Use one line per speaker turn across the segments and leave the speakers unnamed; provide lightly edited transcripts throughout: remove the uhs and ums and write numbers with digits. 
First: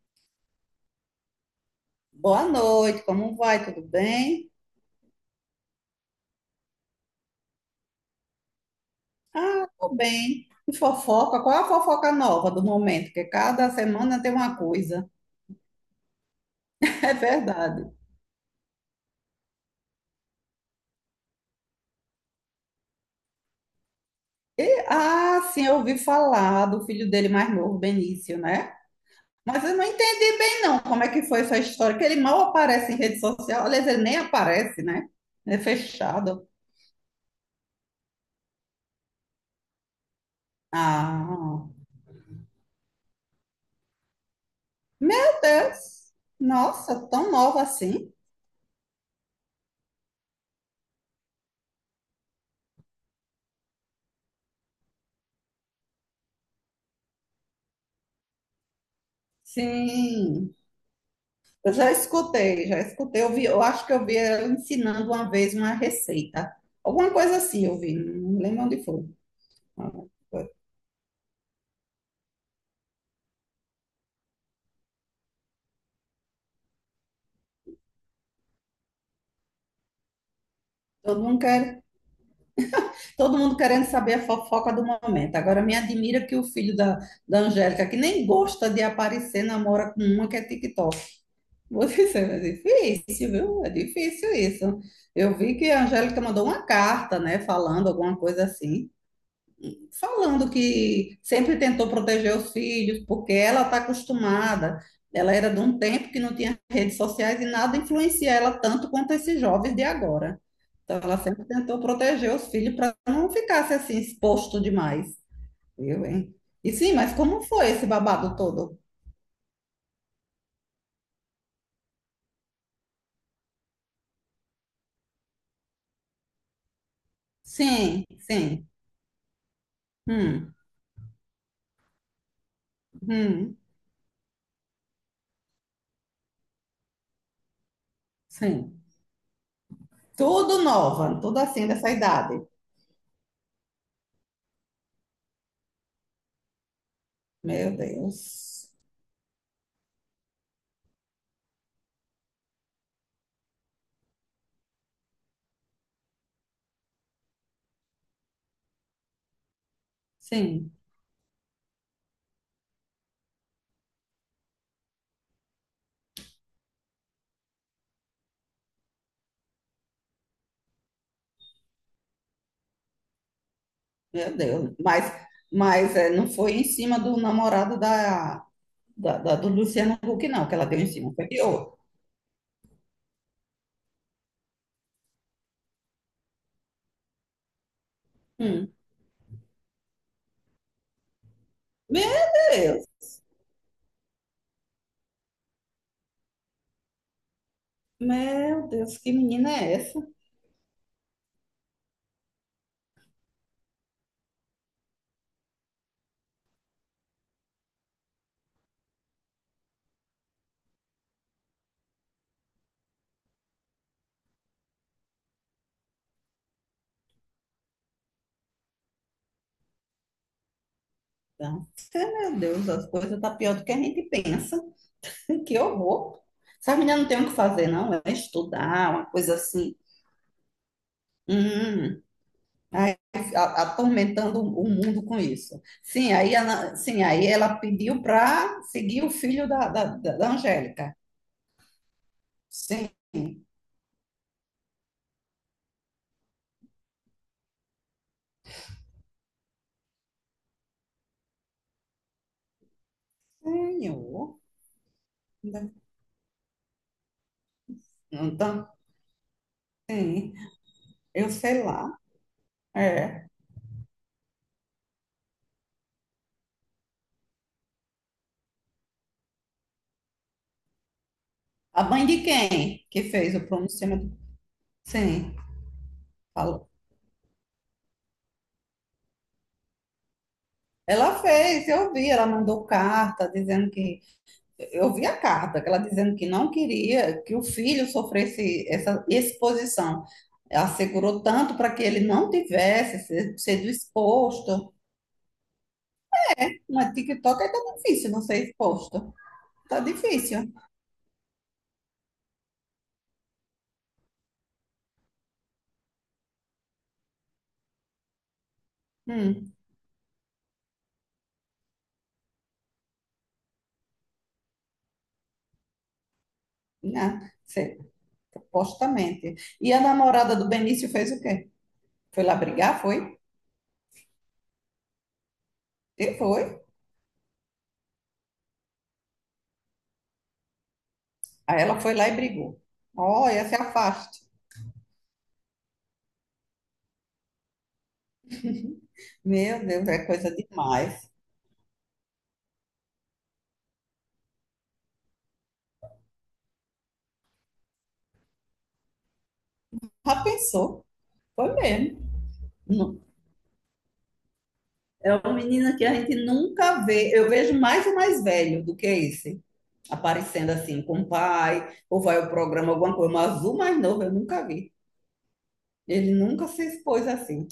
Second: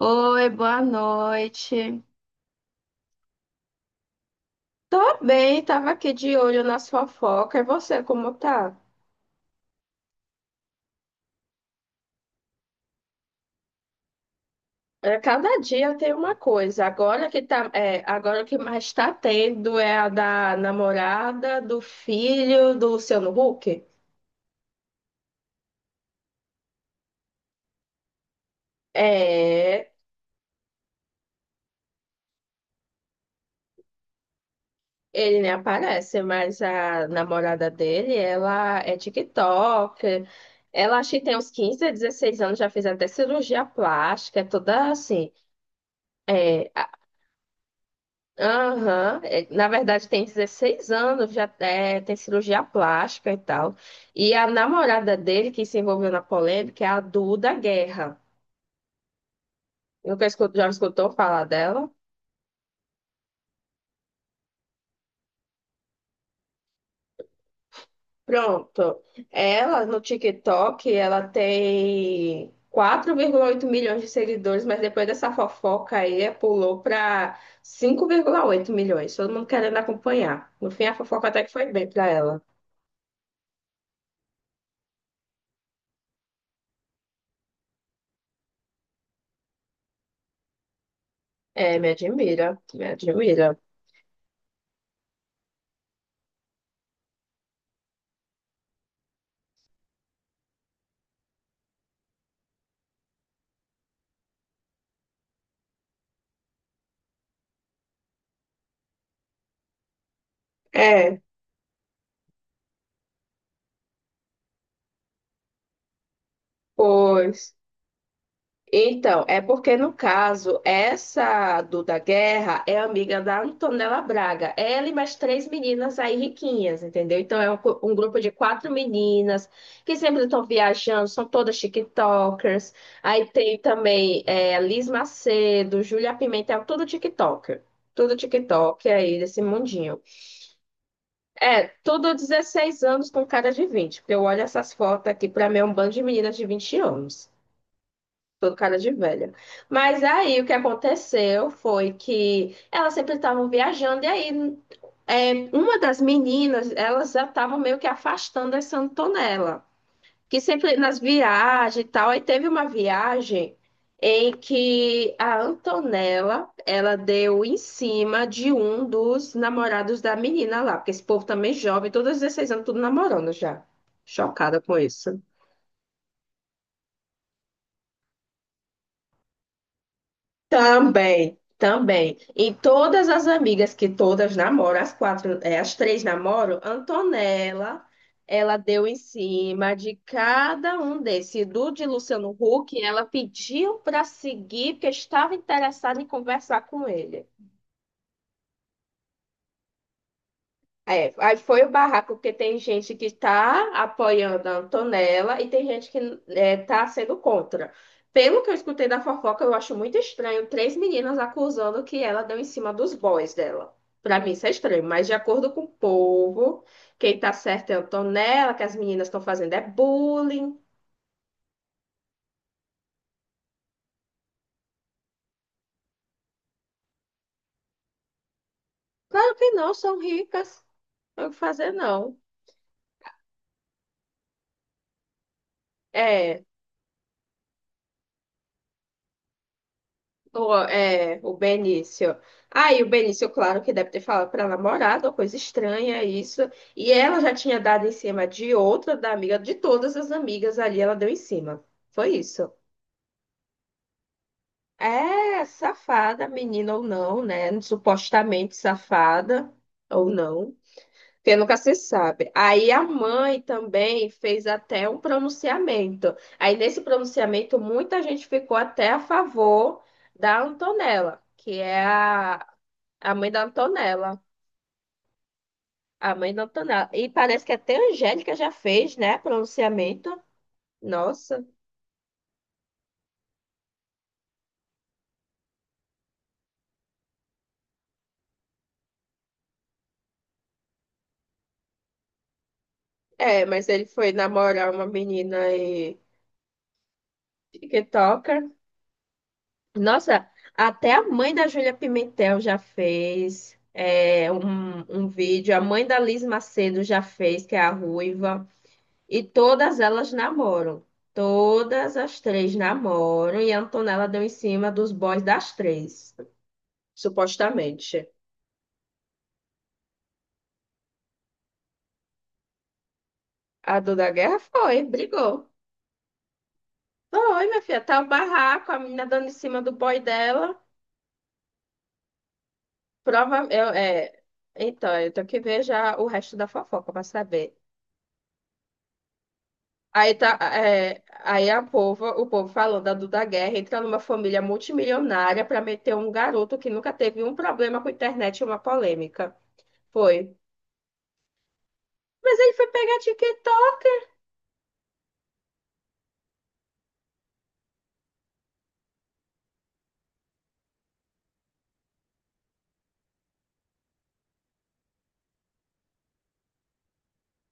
Oi, boa noite.
Boa noite, como vai? Tudo bem?
Tô bem, tava aqui de olho nas sua fofoca. E você, como tá?
Ah, tô bem. E fofoca? Qual é a fofoca nova do momento? Que cada semana tem uma coisa.
É, cada dia tem uma coisa.
É
Agora que tá,
verdade.
agora o que mais tá tendo é a da namorada, do filho do Luciano Huck.
Ah, sim, eu ouvi falar do filho dele mais novo, Benício, né? Mas eu não
É,
entendo não como é que foi essa história, que ele mal aparece em rede social. Aliás, ele nem aparece, né?
ele nem
É
aparece,
fechado.
mas a namorada dele, ela é TikToker. Ela acho que tem uns
Ah,
15, 16 anos, já fez até cirurgia plástica, é toda assim.
meu Deus!
É.
Nossa, tão nova assim?
Aham. É, na verdade, tem 16 anos, já tem cirurgia plástica e tal. E a namorada dele, que se envolveu na polêmica, é a Duda Guerra. Nunca
Sim.
escutou, já escutou falar
Eu
dela?
já escutei, já escutei. Eu vi, eu acho que eu vi ela ensinando uma vez uma receita. Alguma coisa assim eu vi, não lembro onde
Pronto.
foi.
Ela, no TikTok, ela tem 4,8 milhões de seguidores, mas depois dessa fofoca aí, pulou para 5,8 milhões. Todo mundo querendo acompanhar. No fim, a
Todo
fofoca
mundo
até que foi
quer,
bem para ela.
todo mundo querendo saber a fofoca do momento. Agora me admira que o filho da Angélica, que nem gosta de aparecer, namora com uma que é TikTok.
É,
Vou
me
dizer, é
admira, me
difícil,
admira.
viu? É difícil isso. Eu vi que a Angélica mandou uma carta, né, falando alguma coisa assim. Falando que sempre tentou proteger os filhos, porque ela está acostumada. Ela era de um tempo que não tinha redes sociais e nada influencia ela tanto quanto esses jovens de agora. Então, ela
É.
sempre tentou proteger os filhos para não ficasse assim exposto demais. Viu, hein? E sim, mas como
Pois.
foi esse babado todo?
Então, é porque no caso, essa Duda Guerra é amiga da Antonella Braga. Ela e mais três meninas aí riquinhas, entendeu? Então é um, um
Sim,
grupo de
sim.
quatro meninas que sempre estão
Hum,
viajando, são todas TikTokers. Aí
hum,
tem também Liz Macedo, Júlia Pimentel, tudo TikToker. Tudo
sim.
TikTok aí desse mundinho.
Tudo nova, tudo
É,
assim dessa
tudo
idade.
16 anos com cara de 20, porque eu olho essas fotos aqui, pra mim é um bando de meninas de 20 anos.
Meu
Tô com
Deus.
cara de velha. Mas aí o que aconteceu foi que elas sempre estavam viajando, e aí uma das meninas, elas já estavam meio que afastando essa Antonella, que
Sim.
sempre nas viagens e tal. Aí teve uma viagem em que a Antonella, ela deu em cima de um dos namorados da menina lá, porque esse povo também jovem, todos 16 anos, tudo namorando já.
Meu
Chocada
Deus.
com isso.
Mas é, não foi em cima do namorado do Luciano Huck, não, que ela deu em cima. Foi
Também,
de outro.
também. E todas as amigas que todas namoram, as quatro, as três namoram, Antonella, ela
Hum.
deu em cima de cada um desses. Do de
Meu
Luciano Huck,
Deus.
ela pediu para seguir, porque estava interessada em conversar com ele.
Meu Deus, que menina é essa?
É, aí foi o barraco, porque tem gente que está apoiando a Antonella e tem gente que está sendo contra. Pelo que eu escutei da fofoca, eu acho muito estranho três meninas acusando que ela deu em cima dos boys dela. Para mim isso é estranho, mas de acordo com o povo, quem tá certo é a Antonella, que as meninas estão fazendo é bullying.
Então, é, meu Deus, as coisas tá pior do que a gente pensa. Que horror. Essa menina não tem o que fazer, não. É estudar, uma
Claro
coisa
que não,
assim.
são ricas, não tem o que fazer
Hum.
não.
Aí, atormentando o mundo com isso.
É.
Sim, aí ela pediu para seguir o filho da Angélica.
O Benício. Aí o
Sim.
Benício, claro que deve ter falado para a namorada, uma coisa estranha isso. E ela já tinha dado em cima de outra, da amiga, de todas as amigas ali, ela deu em cima. Foi isso.
Tenho.
É safada, menina ou não, né? Supostamente
Então
safada ou
tem.
não,
Eu
porque nunca
sei
se
lá.
sabe. Aí a
É.
mãe também fez até um pronunciamento. Aí nesse pronunciamento, muita gente ficou até a favor da Antonella, que
A
é
mãe de
a
quem que
a mãe
fez o
da
pronunciamento?
Antonella.
Sim,
A mãe da
falou.
Antonella. E parece que até a Angélica já fez, né? Pronunciamento.
Ela
Nossa.
fez, eu vi, ela mandou carta dizendo que. Eu vi a carta, que ela dizendo que não queria que o filho sofresse essa exposição. Ela segurou tanto para que ele não tivesse
É, mas
sido
ele foi namorar
exposto.
uma menina e
Mas TikTok é tão difícil não
TikToker.
ser exposto. Tá
Nossa,
difícil.
até a mãe da Júlia Pimentel já fez um vídeo. A mãe da Liz Macedo já fez, que é a ruiva. E
Hum,
todas elas namoram. Todas as três namoram. E a Antonella deu em cima dos boys das três,
né?
supostamente.
Supostamente. E a namorada do Benício fez o quê? Foi lá brigar? Foi?
A dor da guerra foi, brigou.
E foi.
Foi, minha filha, tá o barraco, a menina dando em cima do boy dela.
Aí ela foi lá e brigou.
Prova,
Olha, se afaste.
então, eu tenho que ver já o resto da fofoca pra saber.
Meu Deus, é
Aí
coisa
tá,
demais.
aí o povo falando da Duda Guerra entra numa família multimilionária pra meter um garoto que nunca teve um problema com internet e uma polêmica.
Já
Foi.
pensou? Foi mesmo.
Mas ele foi pegar
Não.
TikTok.
É uma menina que a gente nunca vê. Eu vejo mais o mais velho do que esse. Aparecendo assim com o pai, ou vai ao programa, alguma coisa. Mas azul mais novo eu nunca vi. Ele nunca se expôs assim.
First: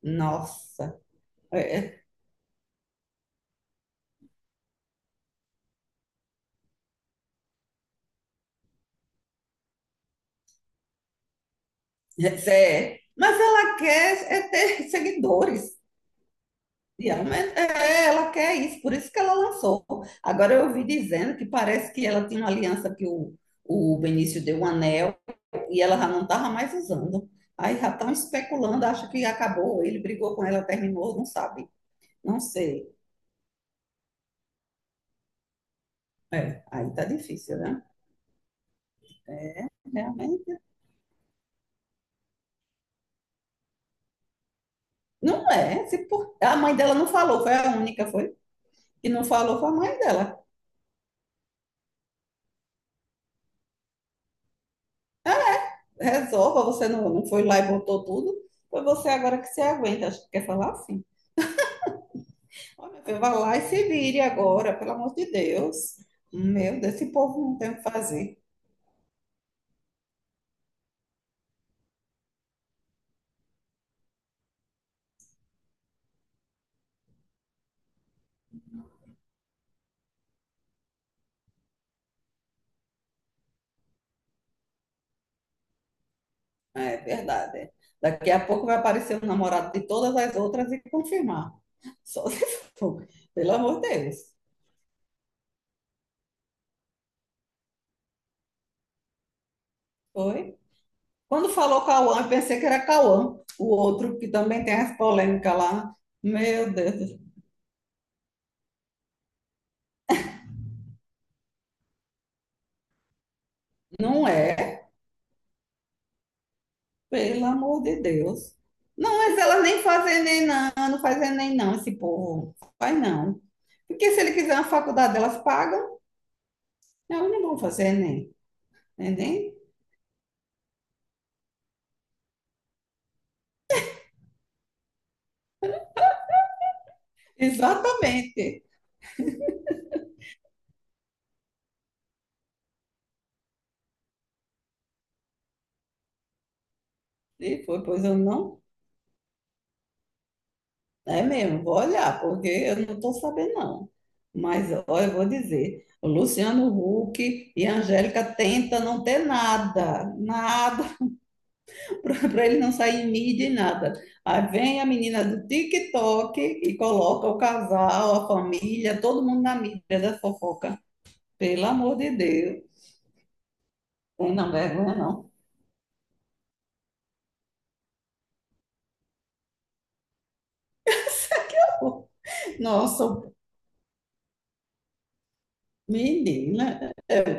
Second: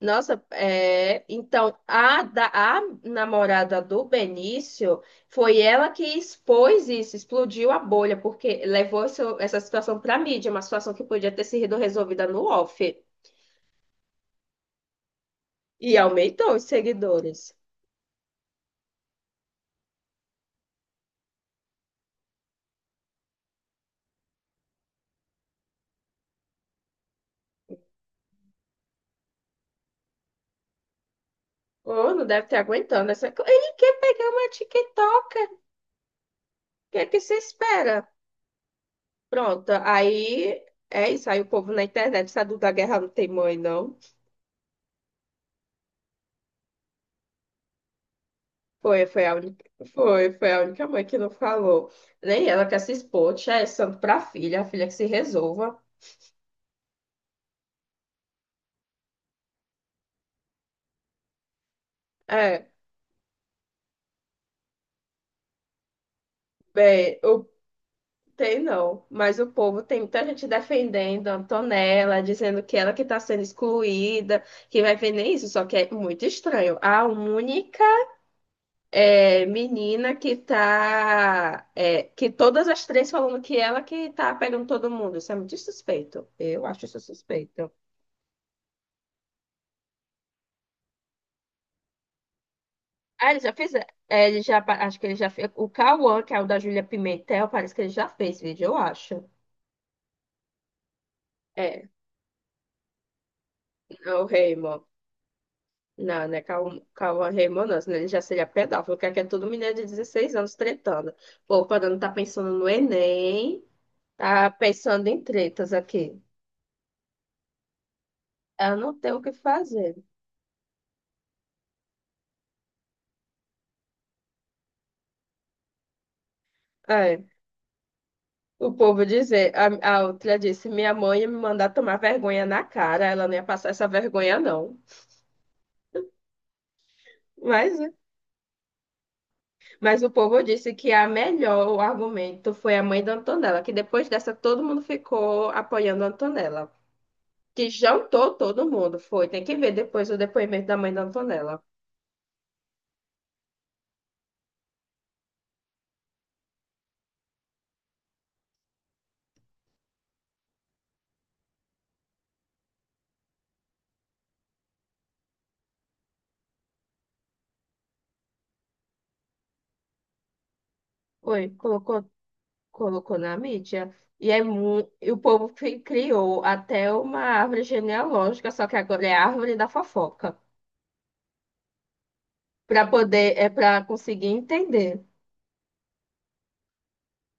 Nossa,
Nossa.
é, então
É, é,
a namorada do Benício foi ela que expôs isso, explodiu a bolha, porque levou essa situação para mídia, uma situação que podia ter sido resolvida no off
é. Mas ela quer é ter seguidores.
e aumentou os
E ela,
seguidores.
mas é, ela quer isso, por isso que ela lançou. Agora eu ouvi dizendo que parece que ela tinha uma aliança que o Benício deu um anel e ela já não estava mais usando. Aí já estão especulando, acho que acabou, ele brigou com ela, terminou, não sabe.
Ou não
Não
deve ter
sei.
aguentando essa. Ele quer pegar uma TikToker, o
É. Aí
que
tá
é que você
difícil, né?
espera? Pronto,
Realmente.
aí é isso, aí o povo na internet, essa Duda Guerra não tem mãe, não.
Não é. Se por- A mãe dela não falou, foi a única, foi.
Foi,
Que não
foi a
falou
única,
foi a mãe
foi,
dela.
foi a única mãe que não falou. Nem ela quer se expor, tia, é santo pra filha, a filha que se resolva.
Resolva, você não, não foi lá e botou tudo. Foi você agora que se aguenta. Acho que quer falar assim.
É,
Ó, meu filho, lá e se vire agora, pelo amor de Deus. Meu Deus, esse
bem,
povo não tem o que fazer.
tem não, mas o povo tem muita gente defendendo a Antonella, dizendo que ela que tá sendo excluída, que vai ver nem isso, só que é muito estranho. A única menina que tá, que todas as três falando que ela que tá pegando todo mundo, isso é muito suspeito. Eu acho
É
isso
verdade.
suspeito.
É. Daqui a pouco vai aparecer o namorado de todas as outras e confirmar. Só se for.
Ah, ele já
Pelo
fez.
amor de Deus.
Ele já, acho que ele já fez. O Cauã, que é o da Júlia Pimentel, parece que ele já fez vídeo, eu acho.
Foi? Quando falou
É,
Cauã, eu pensei que era Cauã, o
é
outro
o
que também tem
Raymond.
as polêmicas lá.
Não, né?
Meu
Calma,
Deus.
calma, Raymond, não, senão ele já seria pedófilo, que aqui é todo menino de 16 anos tretando. Pô, quando não tá pensando no Enem,
Não
tá
é.
pensando em tretas aqui.
Pelo amor de Deus.
Ela não tem
Não,
o que
mas ela nem
fazer.
faz Enem, não, não faz Enem, não, esse povo. Faz não. Porque se ele quiser uma faculdade, elas pagam,
É,
elas não vão fazer Enem.
o povo dizer,
Enem?
a outra disse, minha mãe ia me mandar tomar vergonha na cara, ela não ia passar essa vergonha, não. Mas
Exatamente.
O povo disse que a melhor, o argumento foi a mãe da Antonella, que depois dessa todo mundo ficou apoiando a Antonella.
E
Que
foi, pois eu
jantou
não.
todo mundo, foi. Tem que ver depois o depoimento da mãe da
É
Antonella.
mesmo, vou olhar, porque eu não estou sabendo, não. Mas, ó, eu vou dizer, o Luciano Huck e a Angélica tentam não ter nada, nada. Para ele não sair em mídia e nada. Aí vem a menina do TikTok e coloca o casal, a família, todo mundo na mídia da fofoca.
Foi,
Pelo amor
colocou,
de Deus.
colocou na mídia. E,
Tem não vergonha,
e o
não.
povo criou até uma árvore genealógica, só que agora é a árvore da fofoca, para
Nossa,
poder, é para conseguir entender.
menina,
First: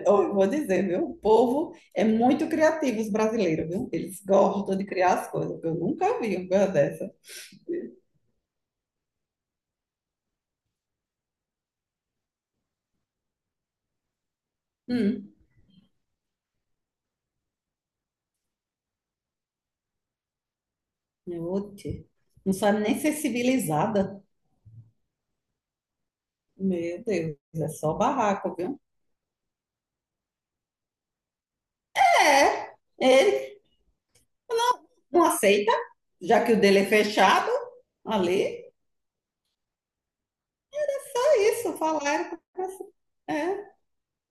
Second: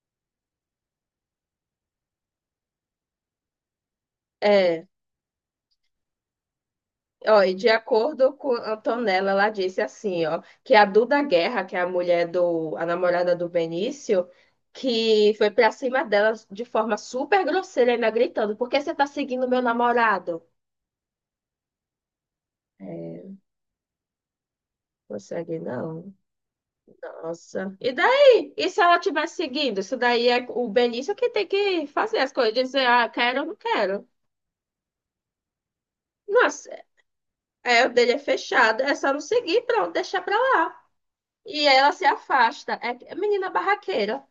eu vou dizer, viu? O povo é muito criativo, os brasileiros, viu? Eles gostam de
É.
criar as coisas. Eu nunca vi uma coisa dessa.
Ó, e de acordo com a Antonella, ela disse assim, ó, que a Duda Guerra, que é a mulher do, a namorada do Benício, que
Hum,
foi pra cima dela de forma super grosseira, ainda gritando, por que você tá seguindo meu namorado?
oxe. Não sabe nem ser
É,
civilizada.
consegue não.
Meu Deus, é
Nossa. E
só
daí?
barraco,
E
viu?
se ela estiver seguindo? Isso daí é o Benício que tem que fazer as coisas,
É,
dizer, ah, quero ou não
ele
quero.
não aceita, já que o
Nossa,
dele é fechado
o dele é
ali.
fechado, é só não seguir, pronto, deixar pra lá.
É
E
isso,
ela se
falaram.
afasta. É menina
É,
barraqueira.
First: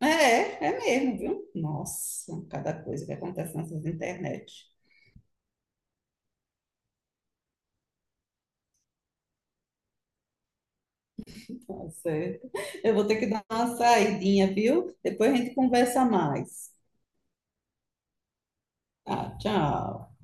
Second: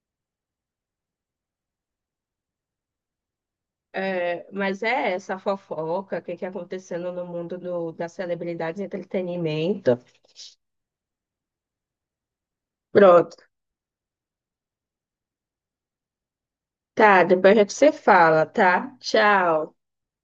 é, é mesmo, viu? Nossa, cada coisa que acontece nessas
É,
internet.
mas é essa fofoca, o que que é acontecendo no mundo da celebridade e entretenimento.
Tá certo. Eu vou ter que
Pronto.
dar uma saidinha, viu? Depois a gente conversa mais.
Tá, depois a gente se fala, tá?
Tá,
Tchau.
tchau.